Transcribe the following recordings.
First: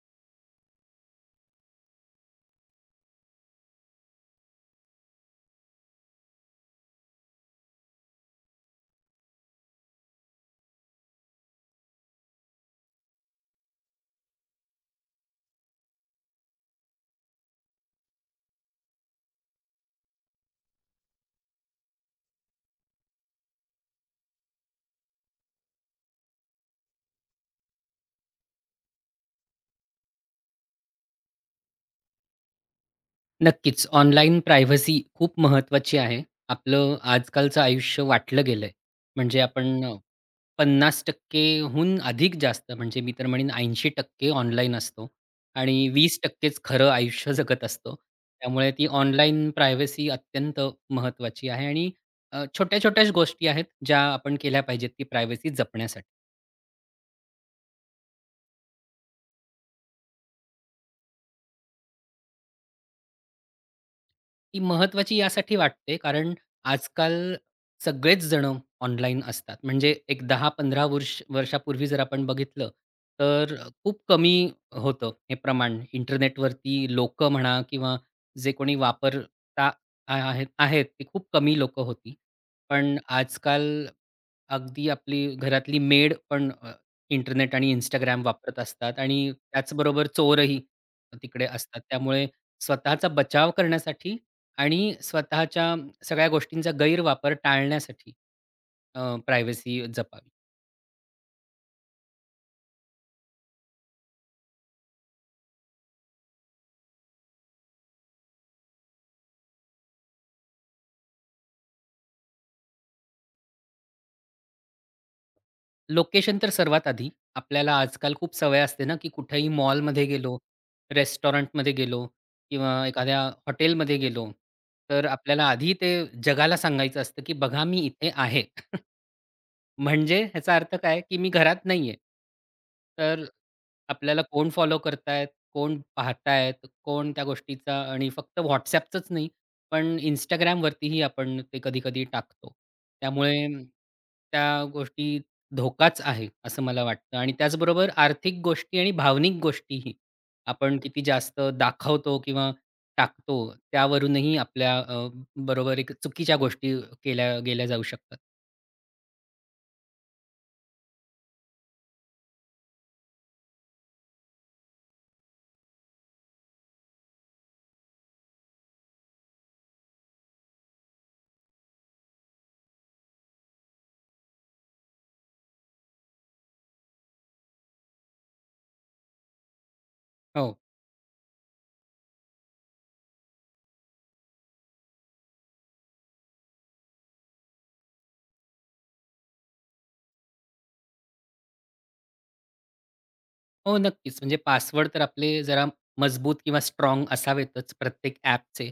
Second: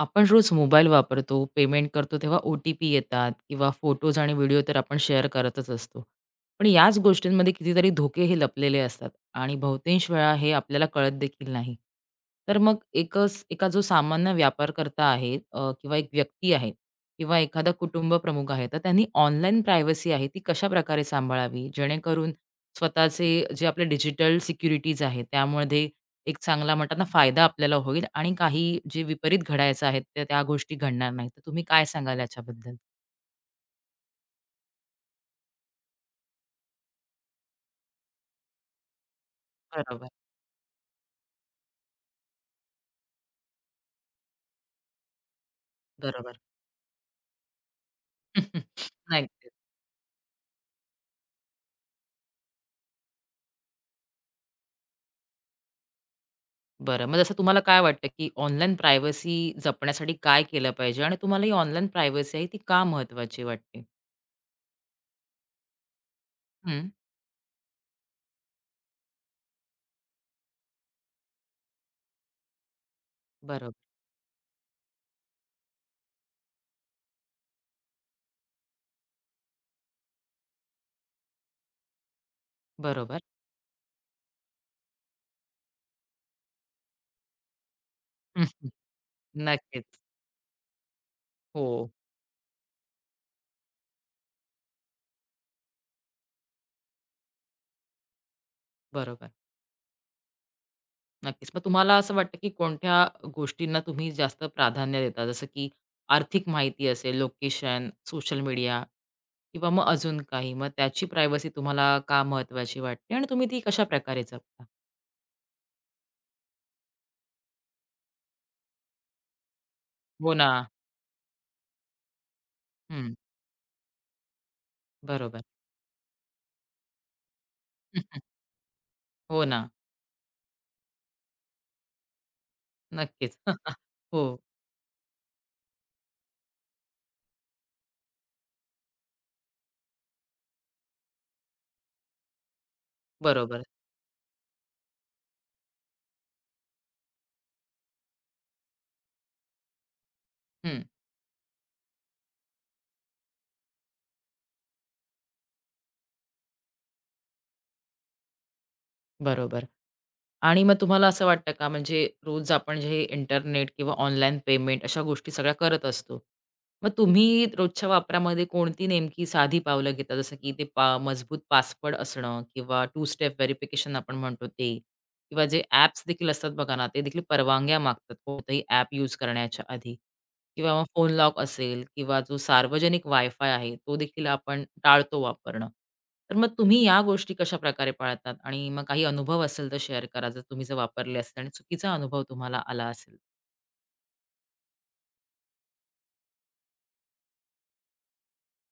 आपण रोज मोबाईल वापरतो, पेमेंट करतो तेव्हा ओ-टी-पी येतात किंवा फोटोज आणि व्हिडिओ तर आपण शेअर करतच असतो. पण याच गोष्टींमध्ये कितीतरी धोके हे लपलेले असतात आणि बहुतांश वेळा हे आपल्याला कळत देखील नाही. तर मग एकच एका जो सामान्य व्यापारकर्ता आहे किंवा एक व्यक्ती आहे किंवा एखादा कुटुंब प्रमुख आहे, तर त्यांनी ऑनलाईन प्रायव्हसी आहे ती कशाप्रकारे सांभाळावी? जेणेकरून स्वतःचे जे आपले डिजिटल सिक्युरिटीज आहेत त्यामध्ये एक चांगला म्हणतात ना फायदा आपल्याला होईल आणि काही जे विपरीत घडायचं आहे त्या त्या गोष्टी घडणार नाहीत. तर तुम्ही काय सांगाल याच्याबद्दल? नक्कीच. ऑनलाईन प्रायव्हसी खूप महत्त्वाची आहे. आपलं आजकालचं आयुष्य वाटलं गेलंय. म्हणजे आपण बरोबर, 50% हून अधिक जास्त म्हणजे मी तर म्हणेन 80% ऑनलाईन असतो आणि बरोबर. 20% च खरं आयुष्य जगत असतो. त्यामुळे ती ऑनलाईन नक्कीच. प्रायव्हसी अत्यंत महत्त्वाची आहे आणि छोट्या-छोट्याच गोष्टी आहेत, ज्या आपण केल्या पाहिजेत ती प्रायव्हसी जपण्यासाठी. बरं, मग जसं तुम्हाला काय वाटतं, की ऑनलाईन प्रायव्हसी जपण्यासाठी काय केलं पाहिजे आणि तुम्हाला ही ऑनलाईन प्रायव्हसी आहे ती का महत्त्वाची वाटते? ती महत्त्वाची यासाठी वाटते कारण हं, आजकाल सगळेच जण ऑनलाईन असतात. म्हणजे एक 10 15 वर्षापूर्वी जर आपण बघितलं, तर बरोबर, खूप कमी होतं हे प्रमाण. इंटरनेटवरती लोकं म्हणा किंवा जे कोणी वापरता आ आहेत आहेत ते खूप कमी लोक होती. पण बरोबर. आजकाल अगदी आपली घरातली मेड पण इंटरनेट आणि Instagram वापरत असतात आणि नक्कीच. त्याचबरोबर चोरही तिकडे हो, असतात. त्यामुळे स्वतःचा बचाव करण्यासाठी आणि स्वतःच्या सगळ्या गोष्टींचा गैरवापर टाळण्यासाठी बरोबर. प्रायव्हसी जपावी. नक्कीच. मग तुम्हाला असं वाटतं, की कोणत्या गोष्टींना तुम्ही जास्त प्राधान्य देता? जसं की आर्थिक माहिती असेल, लोकेशन, सोशल मीडिया किंवा मग अजून काही. मग त्याची प्रायव्हसी तुम्हाला का महत्वाची वाटते आणि तुम्ही ती कशाप्रकारे जपता? लोकेशन तर सर्वात आधी. आपल्याला आजकाल खूप सवय असते ना, की कुठेही मॉलमध्ये गेलो, हो ना. रेस्टॉरंटमध्ये गेलो किंवा हं. एखाद्या हॉटेलमध्ये गेलो, तर बरोबर. आपल्याला आधी ते जगाला सांगायचं असतं, की "बघा मी इथे आहे." हो ना. म्हणजे ह्याचा अर्थ काय, की मी घरात नाहीये. तर नक्कीच. आपल्याला हो. कोण फॉलो करतायत, कोण पाहतायत, कोण त्या गोष्टीचा आणि फक्त WhatsAppचंच नाही, पण Instagramवरतीही आपण ते कधी-कधी टाकतो. त्यामुळे बरोबर. त्या गोष्टी धोकाच आहे, असं मला वाटतं आणि त्याचबरोबर आर्थिक गोष्टी आणि भावनिक गोष्टीही आपण हं. किती जास्त दाखवतो किंवा टाकतो, त्यावरूनही आपल्या बरोबर एक चुकीच्या गोष्टी केल्या गेल्या जाऊ शकतात. बरोबर. आणि मग तुम्हाला असं वाटतं का म्हणजे रोज आपण जे इंटरनेट किंवा ऑनलाईन पेमेंट अशा गोष्टी सगळ्या करत असतो. मग तुम्ही रोजच्या वापरामध्ये कोणती नेमकी साधी पावलं घेता? जसं की ते मजबूत पासवर्ड असणं किंवा टू स्टेप व्हेरिफिकेशन आपण म्हणतो ते किंवा जे ॲप्स देखील असतात बघा ना, ते देखील परवानग्या मागतात कोणतंही ॲप यूज करण्याच्या आधी. हो. किंवा मग फोन लॉक असेल किंवा जो सार्वजनिक वायफाय आहे, तो देखील आपण टाळतो वापरणं. तर मग तुम्ही या गोष्टी कशाप्रकारे पाळतात? आणि मग काही अनुभव असेल तर शेअर करा, जर तुम्ही जर वापरले असतील आणि चुकीचा अनुभव तुम्हाला आला असेल. हो, नक्कीच. म्हणजे पासवर्ड तर आपले जरा मजबूत किंवा स्ट्राँग असावेतच प्रत्येक ॲपचे.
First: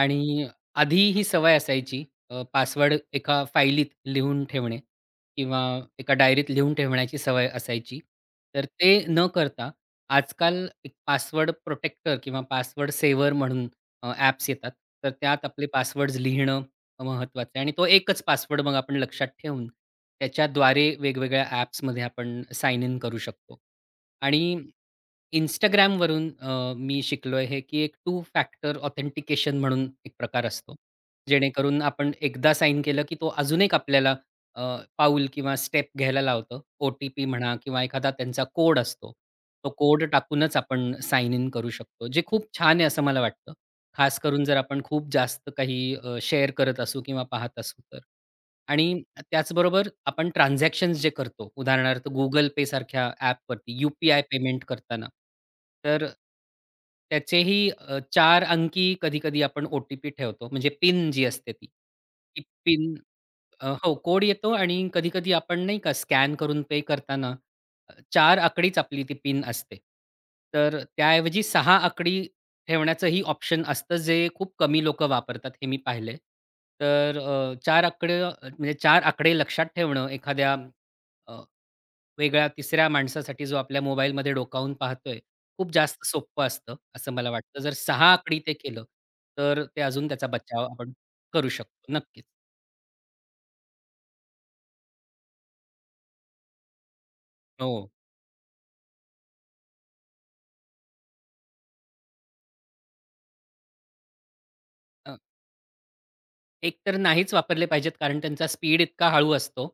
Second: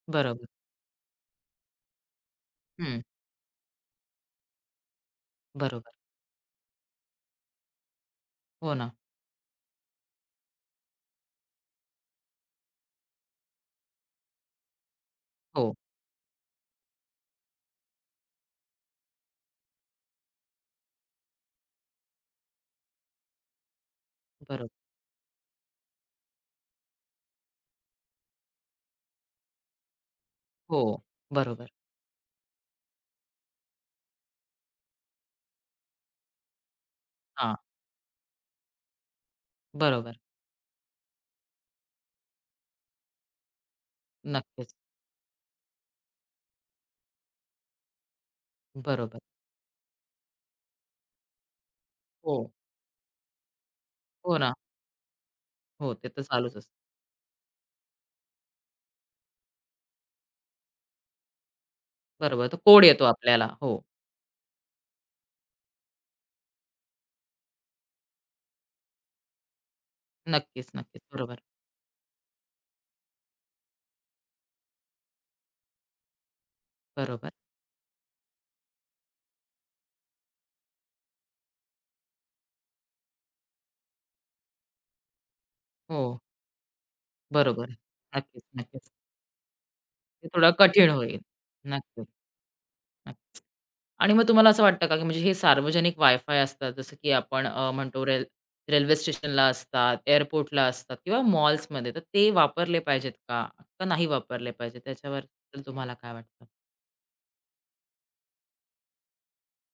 आणि बरोबर. आधी ही सवय असायची पासवर्ड हं, एका फाईलीत लिहून ठेवणे किंवा बरोबर. एका डायरीत लिहून ठेवण्याची सवय असायची. तर हो ना. ते न करता आजकाल एक पासवर्ड प्रोटेक्टर किंवा पासवर्ड सेवर म्हणून ॲप्स येतात. तर त्यात आपले हो, पासवर्ड्स लिहिणं महत्त्वाचं आहे आणि तो एकच पासवर्ड मग आपण लक्षात ठेवून त्याच्याद्वारे वेगवेगळ्या ॲप्समध्ये आपण साइन इन करू शकतो. आणि बरोबर. Instagramवरून मी शिकलोय हे, की एक टू फॅक्टर ऑथेंटिकेशन म्हणून एक प्रकार असतो. हो, बरोबर. जेणेकरून आपण एकदा साइन केलं, की तो अजून एक आपल्याला अ, पाऊल किंवा स्टेप घ्यायला लावतं. ओ-टी-पी म्हणा हां, किंवा एखादा त्यांचा कोड असतो. तो कोड बरोबर. टाकूनच आपण साइन इन करू शकतो. जे खूप छान आहे असं मला वाटतं. खास करून जर नक्कीच. आपण खूप जास्त काही शेअर करत असू किंवा पाहत असू तर. आणि बरोबर. त्याचबरोबर आपण ट्रान्झॅक्शन्स जे करतो, उदाहरणार्थ हो, Google पे सारख्या ॲपवरती यू-पी-आय हो ना. पेमेंट करताना, हो, तर ते तर चालूच असतं. त्याचेही चार अंकी कधी-कधी आपण ओ-टी-पी ठेवतो, म्हणजे पिन जी असते ती. ती बरोबर. तो कोड पिन येतो आपल्याला. हो, हो, कोड येतो आणि कधी-कधी आपण नाही का स्कॅन करून पे करताना चार आकडीच आपली ती पिन असते. नक्कीच, तर नक्कीच. बरोबर, त्याऐवजी 6 आकडी ठेवण्याचंही ऑप्शन असतं, जे खूप कमी लोकं वापरतात हे मी पाहिलंय. तर बरोबर. 4 आकडे म्हणजे 4 आकडे लक्षात ठेवणं एखाद्या अ, वेगळ्या तिसऱ्या माणसासाठी जो आपल्या मोबाईलमध्ये डोकावून पाहतोय, खूप हो, जास्त सोपं असतं, असं मला वाटतं. बरोबर. जर 6 आकडी नक्कीच, ते केलं, नक्कीच. तर ते अजून त्याचा ते थोडं बचाव कठीण आपण होईल. करू शकतो. नक्कीच, नक्कीच. नक्की. आणि मग तुम्हाला असं वाटतं का, की म्हणजे हे सार्वजनिक वाय-फाय असतात, जसं की आपण हो. म्हणतो रेल्वे स्टेशनला असतात, एअरपोर्टला असतात किंवा मॉल्समध्ये, तर ते वापरले पाहिजेत का? का नाही वापरले पाहिजेत? त्याच्याबद्दल तुम्हाला काय वाटतं? एकतर नाहीच वापरले पाहिजेत कारण त्यांचा स्पीड इतका हळू असतो,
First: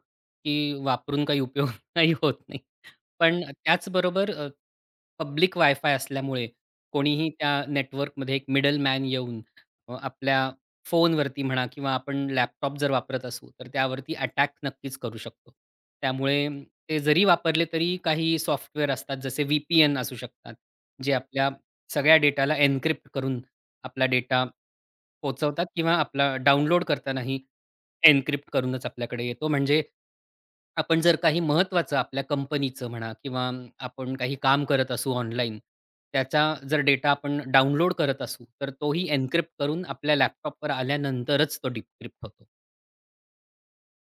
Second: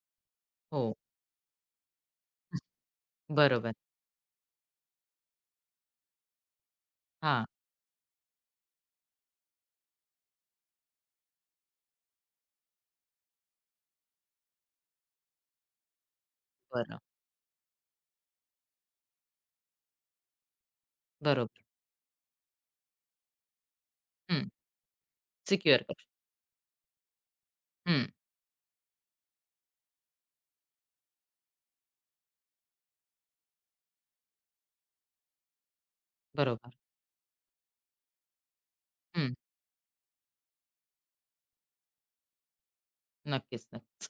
की हो, वापरून काही उपयोग नाही होत नाही. पण बरोबर. त्याचबरोबर पब्लिक वायफाय असल्यामुळे कोणीही हां, त्या नेटवर्कमध्ये एक मिडलमॅन येऊन आपल्या फोनवरती म्हणा किंवा आपण लॅपटॉप जर वापरत असू, तर त्यावरती अटॅक नक्कीच करू शकतो. त्यामुळे बरं. ते जरी वापरले तरी काही सॉफ्टवेअर असतात जसे व्ही-पी-एन असू शकतात, जे आपल्या बरोबर. सगळ्या डेटाला एन्क्रिप्ट करून आपला डेटा पोहचवतात सिक्युअर किंवा आपला डाउनलोड करतानाही एन्क्रिप्ट करूनच आपल्याकडे येतो. म्हणजे आपण जर काही महत्त्वाचं आपल्या कंपनीचं म्हणा किंवा आपण काही काम करत असू ऑनलाईन, त्याचा बरोबर. जर डेटा आपण डाउनलोड करत असू, तर तोही हं. एन्क्रिप्ट करून आपल्या लॅपटॉपवर आल्यानंतरच तो डिक्रिप्ट होतो. नक्कीच.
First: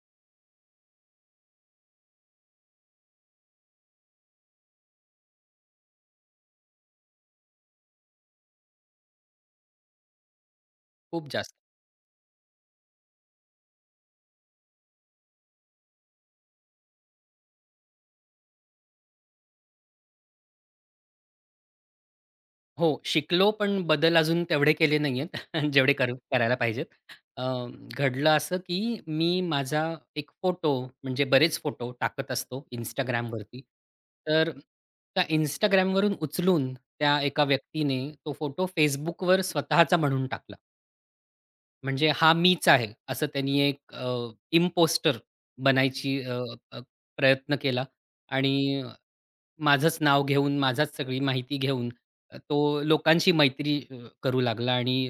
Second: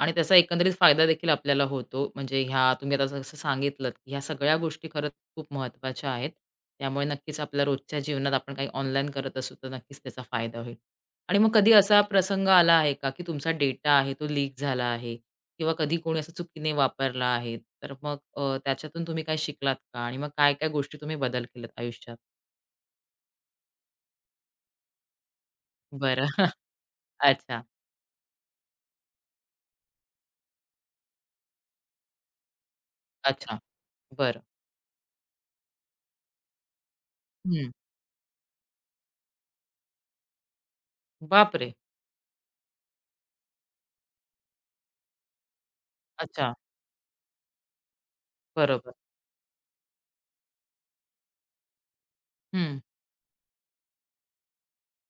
आणि त्याचा एकंदरीत फायदा देखील आपल्याला होतो. म्हणजे ह्या तुम्ही आता जसं सांगितलंत, ह्या सगळ्या गोष्टी खरंच खूप महत्त्वाच्या आहेत. त्यामुळे नक्कीच आपल्या रोजच्या जीवनात आपण काही ऑनलाईन करत असू, तर नक्कीच त्याचा फायदा होईल. खूप आणि मग जास्त. कधी असा प्रसंग आला आहे का, की तुमचा डेटा आहे तो लीक झाला आहे किंवा कधी कोणी असं चुकीने वापरला आहे? तर मग त्याच्यातून तुम्ही काय शिकलात का? आणि मग काय-काय गोष्टी तुम्ही बदल केलेत आयुष्यात? हो, शिकलो पण बदल अजून तेवढे केले नाहीयेत जेवढे कर बरं. करायला पाहिजेत. अ, अच्छा, घडलं असं की मी माझा एक फोटो म्हणजे बरेच फोटो टाकत असतो अच्छा. Instagramवरती. बरं. तर त्या Instagramवरून उचलून त्या एका हं. व्यक्तीने तो फोटो Facebookवर स्वतःचा म्हणून टाकला. बापरे! म्हणजे हा मीच आहे असं त्यांनी एक इम्पोस्टर बनायची अ, अच्छा. अ, प्रयत्न केला आणि बरोबर. माझंच नाव घेऊन, माझाच सगळी माहिती घेऊन हं. तो लोकांशी मैत्री करू लागला आणि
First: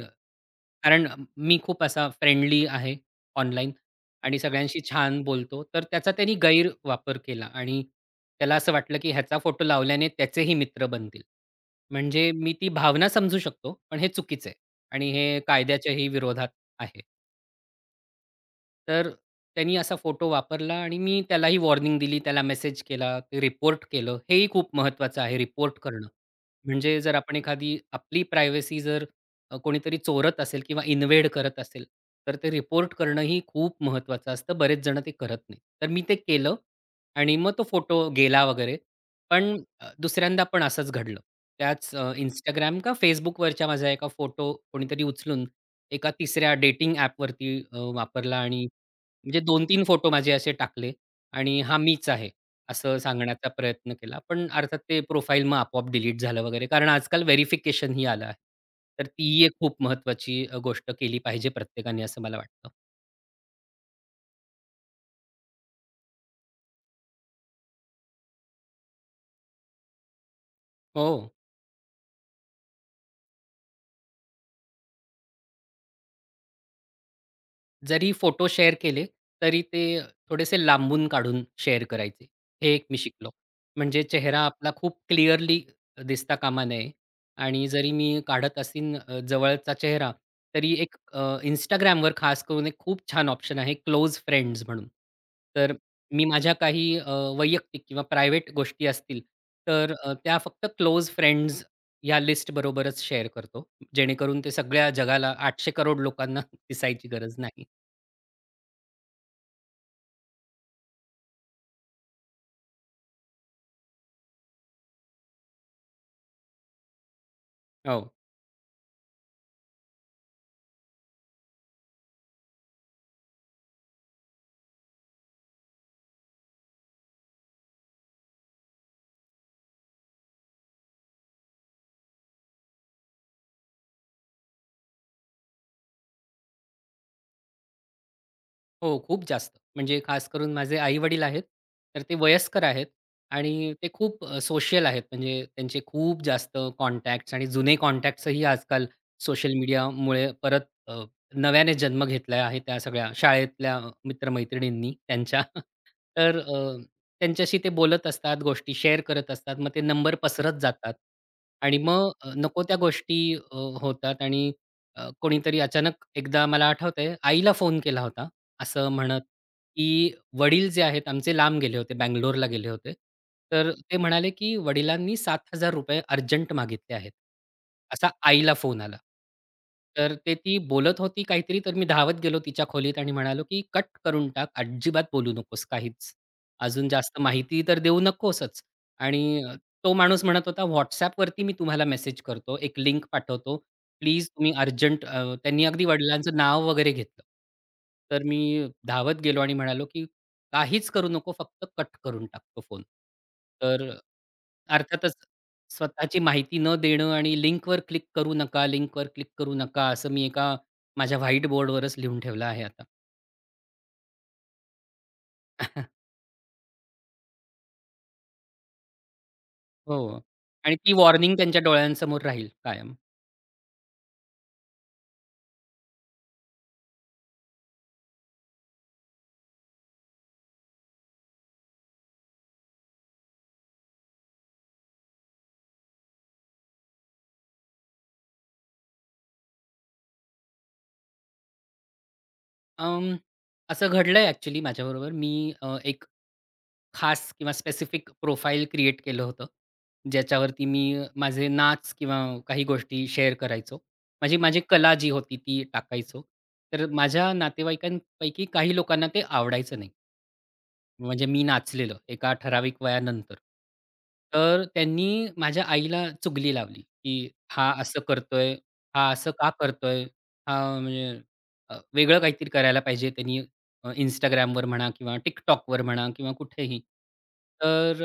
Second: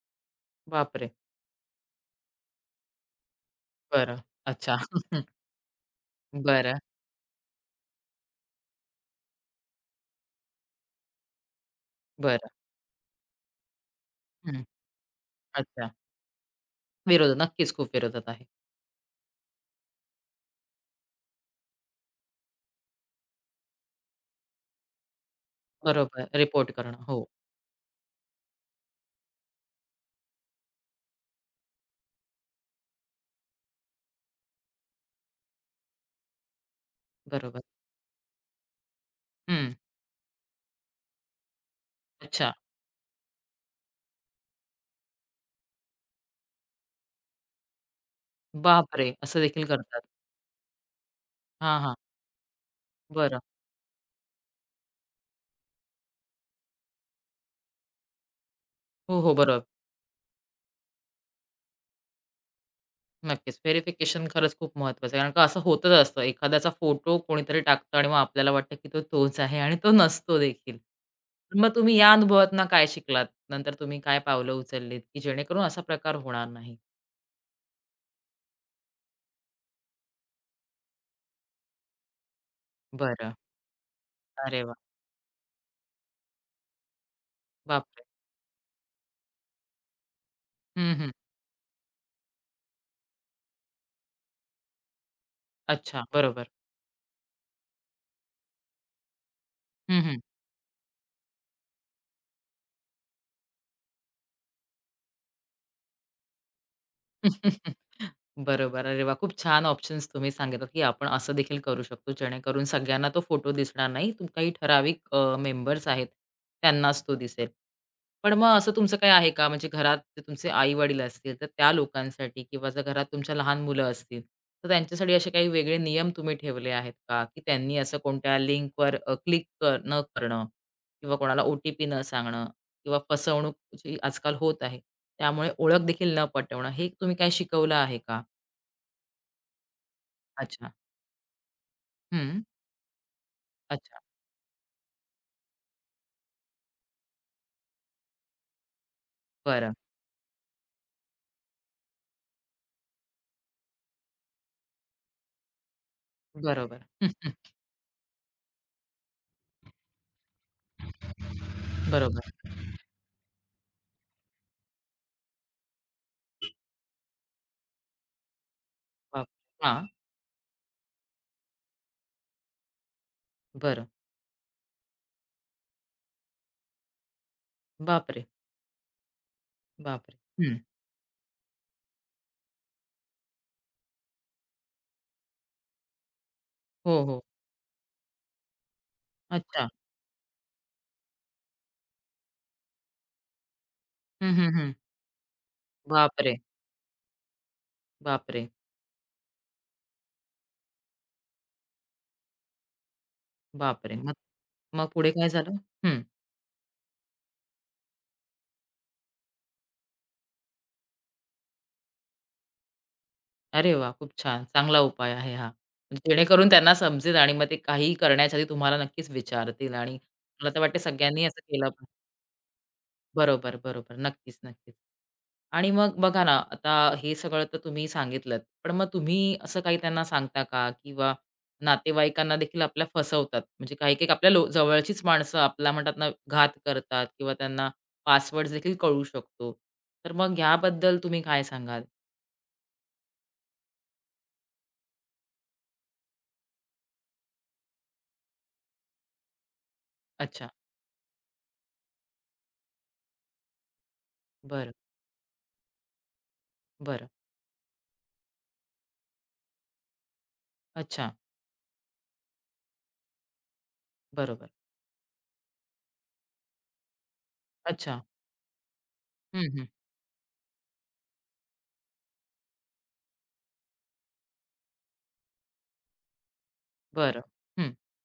कारण बापरे! मी खूप असा फ्रेंडली आहे ऑनलाईन बरं. आणि अच्छा. सगळ्यांशी छान बोलतो. तर त्याचा त्यांनी बरं, गैरवापर केला आणि त्याला असं वाटलं, की ह्याचा फोटो लावल्याने त्याचेही मित्र बनतील. म्हणजे बरं. मी ती भावना समजू शकतो, पण हे चुकीचं आहे हं. आणि हे अच्छा. कायद्याच्याही विरोधात आहे. विरोध नक्कीच खूप विरोधात आहे. तर त्यांनी असा फोटो वापरला आणि मी त्यालाही वॉर्निंग दिली, त्याला मेसेज केला, ते रिपोर्ट केलं. हेही खूप महत्त्वाचं आहे रिपोर्ट करणं. बरोबर. रिपोर्ट करणं. म्हणजे जर हो, आपण एखादी आपली प्रायव्हसी जर कोणीतरी चोरत असेल किंवा इन्व्हेड करत असेल, तर ते रिपोर्ट करणंही खूप महत्त्वाचं असतं. बरेच जण ते करत नाहीत. तर मी ते केलं आणि मग बरोबर. तो फोटो गेला वगैरे. पण हं. दुसऱ्यांदा पण असंच घडलं. त्याच अच्छा. Instagram का Facebookवरच्या माझा एका फोटो कोणीतरी उचलून एका तिसऱ्या डेटिंग ॲपवरती वापरला आणि बापरे! असं म्हणजे देखील 2 तीन करतात. फोटो माझे असे टाकले आणि हा हां, हां. मीच आहे, असं बरं. सांगण्याचा प्रयत्न केला. पण अर्थात ते प्रोफाईल मग आपोआप डिलीट झालं वगैरे कारण आजकाल व्हेरिफिकेशन ही आलं आहे. तर हो, हो. ती एक बरोबर. खूप महत्त्वाची गोष्ट केली पाहिजे प्रत्येकाने असं मला वाटतं. नक्कीच. व्हेरिफिकेशन खरंच खूप महत्त्वाचं आहे. कारण का असं होतच असतं. एखाद्याचा फोटो कोणीतरी टाकतं आणि मग आपल्याला वाटतं, की तो तोच आहे आणि तो नसतो देखील. हो. मग तुम्ही या अनुभवातनं काय शिकलात? नंतर तुम्ही काय पावलं उचललीत, की जेणेकरून असा प्रकार होणार नाही? जरी फोटो शेअर केले, तरी ते थोडेसे लांबून काढून शेअर करायचे. हे एक मी शिकलो. बरं. म्हणजे चेहरा अरे आपला वाह! खूप क्लिअरली दिसता कामा नये आणि जरी बापरे! मी काढत असीन जवळचा चेहरा, तरी हं, एक हं. Instagramवर खास करून एक खूप छान ऑप्शन आहे क्लोज फ्रेंड्स म्हणून. तर अच्छा, मी बरोबर. माझ्या काही वैयक्तिक किंवा प्रायव्हेट गोष्टी असतील, तर हं, हं. त्या फक्त क्लोज फ्रेंड्स या लिस्टबरोबरच शेअर करतो. जेणेकरून ते सगळ्या जगाला 800 करोड लोकांना दिसायची गरज नाही. बरोबर. अरे वाह! खूप छान ऑप्शन्स तुम्ही सांगितलात, की आपण असं देखील करू शकतो, जेणेकरून सगळ्यांना तो फोटो दिसणार नाही. तुम काही ठराविक मेंबर्स आहेत, त्यांनाच तो दिसेल. हो. पण मग असं तुमचं काही आहे का? म्हणजे घरात जे तुमचे आई-वडील असतील, तर त्या लोकांसाठी किंवा जर घरात तुमच्या लहान मुलं असतील, तर त्यांच्यासाठी असे काही वेगळे नियम तुम्ही ठेवले आहेत का? की त्यांनी असं कोणत्या लिंकवर क्लिक न करणं किंवा कोणाला ओ-टी-पी न सांगणं किंवा फसवणूक जी आजकाल होत आहे. त्यामुळे ओळख देखील न पटवणं, हे तुम्ही काय शिकवलं आहे का? हो, खूप जास्त. म्हणजे खास करून अच्छा. माझे आई-वडील आहेत, तर ते हं. वयस्कर आहेत आणि ते अच्छा. खूप सोशल आहेत. म्हणजे त्यांचे खूप जास्त कॉन्टॅक्ट्स आणि जुने कॉन्टॅक्ट्सही आजकाल सोशल बरं. मीडियामुळे परत अ, नव्याने जन्म घेतला आहे त्या सगळ्या शाळेतल्या मित्र त्यांच्या. तर बरोबर. हं, त्यांच्याशी ते बोलत असतात, गोष्टी शेअर करत असतात. मग ते नंबर पसरत जातात आणि हं. मग बरोबर. नको त्या गोष्टी अ, होतात आणि कोणीतरी अचानक एकदा मला आठवतंय आईला फोन केला होता असं म्हणत, बाप हां. की वडील जे आहेत आमचे लांब गेले होते, बंगलोरला गेले होते. तर बरं. ते म्हणाले, की वडिलांनी ₹7,000 अर्जंट मागितले आहेत. असा बापरे! आईला फोन आला. तर बापरे! ते ती हं. बोलत होती काहीतरी, तर मी धावत गेलो तिच्या खोलीत आणि म्हणालो, की "कट करून टाक. अजिबात बोलू नकोस काहीच. अजून हो, जास्त हो. माहिती तर देऊ नकोसच." आणि अच्छा. तो माणूस म्हणत होता, "WhatsAppवरती मी तुम्हाला मेसेज करतो, एक लिंक पाठवतो. प्लीज हं, हं, तुम्ही हं. अर्जंट त्यांनी अगदी बापरे! वडिलांचं नाव वगैरे घेतलं. तर बापरे! मी धावत गेलो आणि म्हणालो, की "काहीच करू नको, फक्त कट करून टाक फोन." तर बापरे! मग मग पुढे अर्थातच काय झालं? हं. स्वतःची माहिती न देणं आणि लिंकवर क्लिक करू नका, लिंकवर क्लिक करू नका, असं मी एका माझ्या व्हाईट बोर्डवरच लिहून ठेवलं आहे आता. अरे वाह! खूप छान. चांगला उपाय आहे हा. जेणेकरून त्यांना समजेल आणि मग ते काहीही करण्याच्या आधी तुम्हाला नक्कीच विचारतील आणि हो. मला तर आणि वाटतं ती सगळ्यांनी वॉर्निंग असं त्यांच्या केलं डोळ्यांसमोर राहील कायम. बरोबर. नक्कीच. आणि मग बघा ना, आता हे सगळं तर तुम्ही सांगितलंत. पण मग तुम्ही असं काही त्यांना सांगता का? किंवा नातेवाईकांना देखील आपल्या फसवतात. म्हणजे काही-काही आपल्या जवळचीच माणसं आपला म्हणतात ना, घात करतात किंवा त्यांना पासवर्ड देखील कळू शकतो. तर मग याबद्दल तुम्ही काय सांगाल? अं, असं घडलंय ॲक्चुअली माझ्याबरोबर. मी एक खास किंवा स्पेसिफिक प्रोफाइल क्रिएट केलं होतं. अच्छा. ज्याच्यावरती मी माझे नाच किंवा काही गोष्टी शेअर करायचो. माझी माझी बरं, कला जी होती ती टाकायचो. तर बरं. माझ्या नातेवाईकांपैकी काही लोकांना ते आवडायचं नाही. अच्छा. म्हणजे मी नाचलेलं एका ठराविक वयानंतर. बरोबर. तर त्यांनी माझ्या आईला चुगली लावली, की "हा असं अच्छा. करतोय, हा असं हं, का हं. करतोय? हा म्हणजे वेगळं काहीतरी करायला पाहिजे त्यांनी Instagramवर म्हणा किंवा TikTokवर म्हणा किंवा कुठेही." बरं. हं. तर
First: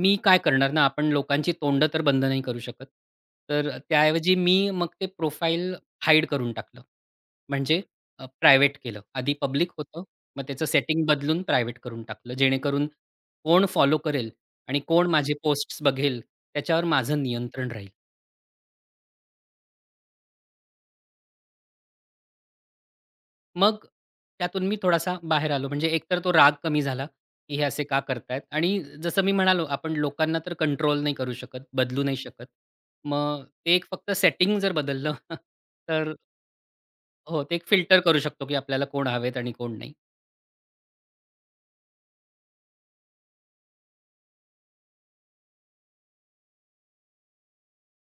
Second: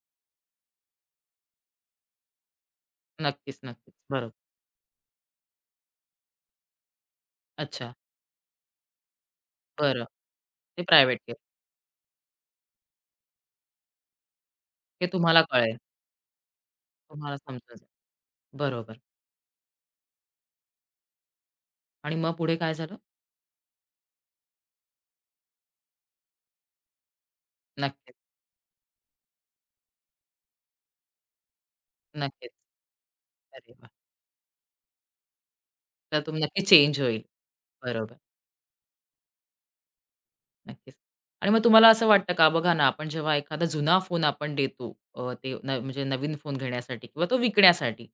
मी काय करणार ना, आपण लोकांची तोंडं तर बंद नाही करू शकत. नक्कीच, तर नक्कीच. बरोबर. त्याऐवजी मी मग ते प्रोफाईल हाईड करून टाकलं. म्हणजे अच्छा. प्रायव्हेट केलं. आधी पब्लिक होतं, बरं. मग त्याचं ते सेटिंग प्रायव्हेट केलं. बदलून प्रायव्हेट करून टाकलं. जेणेकरून कोण फॉलो करेल आणि हे कोण माझे तुम्हाला कळेल. पोस्ट्स बघेल, त्याच्यावर माझं तुम्हाला नियंत्रण समजेल. राहील. बरोबर आणि मग पुढे काय झालं? मग त्यातून मी थोडासा बाहेर आलो. म्हणजे एकतर तो राग कमी झाला, की हे असे का नक्कीच, करतायत? आणि जसं मी म्हणालो, आपण लोकांना तर कंट्रोल नाही करू शकत, बदलू नाही शकत. नक्कीच. मग अरे ते एक वाह! फक्त सेटिंग जर बदललं तर तर तुम नक्की चेंज होईल. हो, ते एक फिल्टर बरोबर, करू शकतो, की आपल्याला कोण हवेत आणि कोण नाही. नक्कीच. आणि मग तुम्हाला असं वाटतं का बघा ना, आपण जेव्हा एखादा जुना फोन आपण देतो ते म्हणजे नवीन फोन घेण्यासाठी किंवा तो विकण्यासाठी,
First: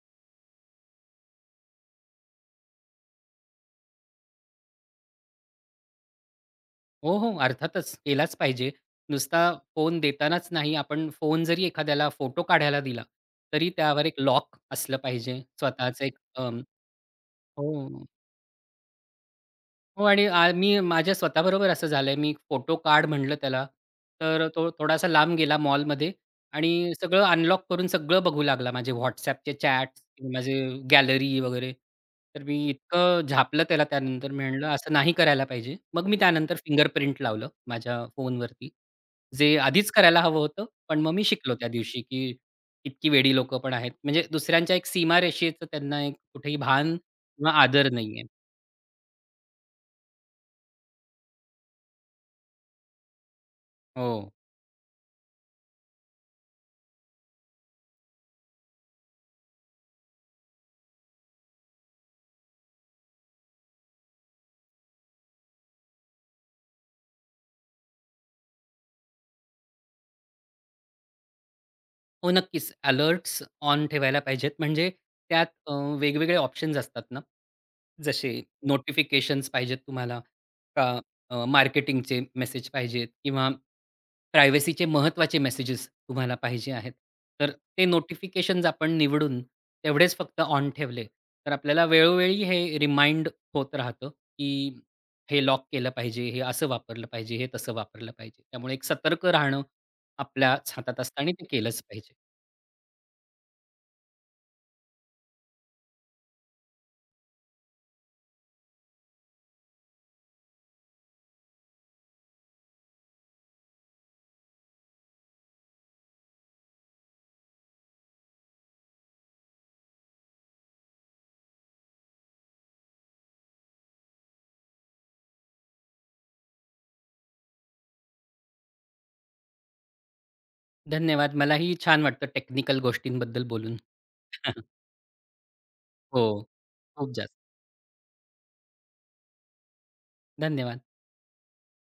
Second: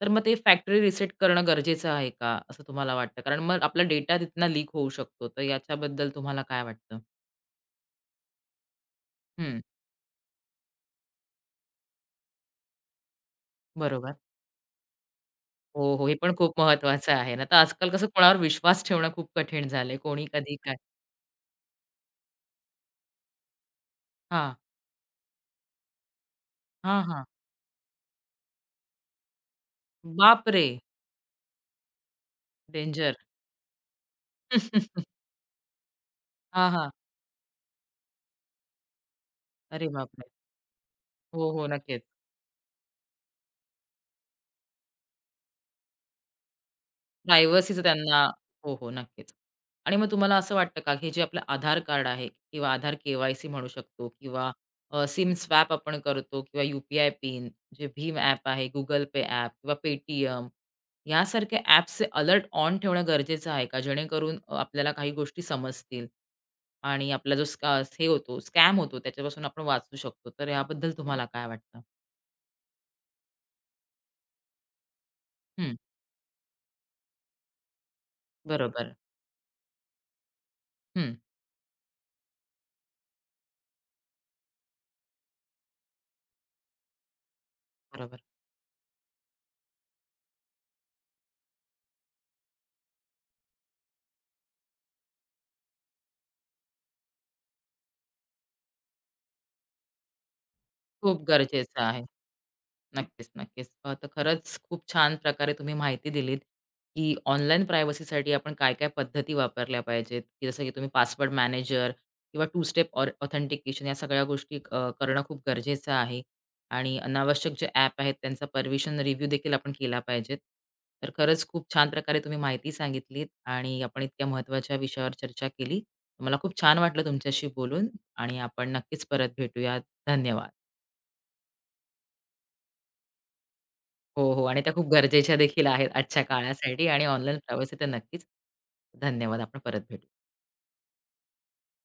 तर मग ते फॅक्टरी रिसेट करणं गरजेचं आहे का, असं तुम्हाला वाटतं? कारण मग आपला डेटा तिथनं लीक होऊ शकतो. तर याच्याबद्दल तुम्हाला काय वाटतं? हो, हो, अर्थातच केलाच पाहिजे. नुसता हं, फोन देतानाच नाही, आपण फोन जरी एखाद्याला फोटो काढायला दिला, तरी त्यावर बरोबर. एक लॉक असलं पाहिजे. हो, स्वतःचं हो. हे एक पण खूप महत्वाचं आहे ना. तर आजकाल हो. कसं कोणावर विश्वास ठेवणं खूप कठीण झालंय. हो कोणी आणि कधी काय मी माझ्या स्वतःबरोबर असं झालंय. मी फोटो काढ म्हटलं त्याला, तर हां, तो थोडासा लांब गेला मॉलमध्ये आणि हां, सगळं हां. अनलॉक करून सगळं बघू लागला. माझे WhatsAppचे चॅट्स, माझे बापरे! गॅलरी वगैरे. तर मी डेंजर. इतकं झापलं त्याला त्यानंतर मी म्हटलं, "असं नाही करायला पाहिजे." मग मी त्यानंतर हां, हां. फिंगरप्रिंट लावलं माझ्या फोनवरती. जे अरे आधीच करायला बापरे! हवं होतं, पण मग मी हो, शिकलो हो. त्या दिवशी, नक्कीच. की इतकी वेडी लोकं पण आहेत. म्हणजे दुसऱ्यांच्या एक सीमारेषेचं त्यांना एक कुठेही भान किंवा प्रायव्हसीचं आदर नाहीये. त्यांना हो, हो. नक्कीच. आणि मग तुम्हाला असं वाटतं का, हे जे आपलं आधार कार्ड आहे किंवा आधार के-वाय-सी म्हणू शकतो हो. किंवा सिम स्वॅप आपण करतो किंवा यू पिन, जे भीम ॲप आहे, Google पे ॲप किंवा Paytm यासारख्या ॲप्सचे अलर्ट ऑन ठेवणं गरजेचं आहे का? जेणेकरून आपल्याला काही गोष्टी समजतील आणि आपला जो स्कॅम होतो त्याच्यापासून आपण वाचू शकतो. तर याबद्दल तुम्हाला काय वाटतं? हो, नक्कीच. अलर्ट्स ऑन ठेवायला पाहिजेत. म्हणजे त्यात हं. वेगवेगळे ऑप्शन्स असतात ना, जसे बरोबर. नोटिफिकेशन्स पाहिजेत तुम्हाला का हं, मार्केटिंगचे मेसेज पाहिजेत किंवा प्रायव्हसीचे महत्त्वाचे मेसेजेस तुम्हाला पाहिजे आहेत. तर ते बरोबर. नोटिफिकेशन्स आपण निवडून तेवढेच फक्त ऑन ठेवले, तर आपल्याला वेळोवेळी हे रिमाइंड होत राहतं, की हे लॉक केलं पाहिजे, हे असं वापरलं पाहिजे, हे तसं वापरलं पाहिजे. त्यामुळे एक सतर्क राहणं आपल्याच हातात असतं खूप आणि ते गरजेचं केलंच आहे. पाहिजे. नक्कीच. तर खरंच खूप छान प्रकारे तुम्ही माहिती दिलीत, की ऑनलाईन प्रायव्हसीसाठी आपण काय-काय पद्धती वापरल्या पाहिजेत, की जसं की तुम्ही पासवर्ड मॅनेजर किंवा टू स्टेप ऑर ऑथेंटिकेशन या सगळ्या गोष्टी करणं खूप गरजेचं आहे. आणि अनावश्यक जे ॲप आहेत त्यांचा परमिशन रिव्ह्यू देखील आपण केला पाहिजेत. तर खरंच खूप छान प्रकारे तुम्ही माहिती सांगितलीत आणि आपण इतक्या महत्त्वाच्या विषयावर चर्चा केली. मला खूप छान वाटलं तुमच्याशी बोलून आणि आपण नक्कीच परत भेटूयात. धन्यवाद. धन्यवाद. मलाही छान वाटलं टेक्निकल गोष्टींबद्दल बोलून. हो, हो. आणि त्या खूप गरजेच्या देखील आहेत आजच्या हो, काळासाठी आणि खूप जास्त. ऑनलाईन प्रायव्हसी तर नक्कीच. धन्यवाद. आपण परत भेटू. धन्यवाद.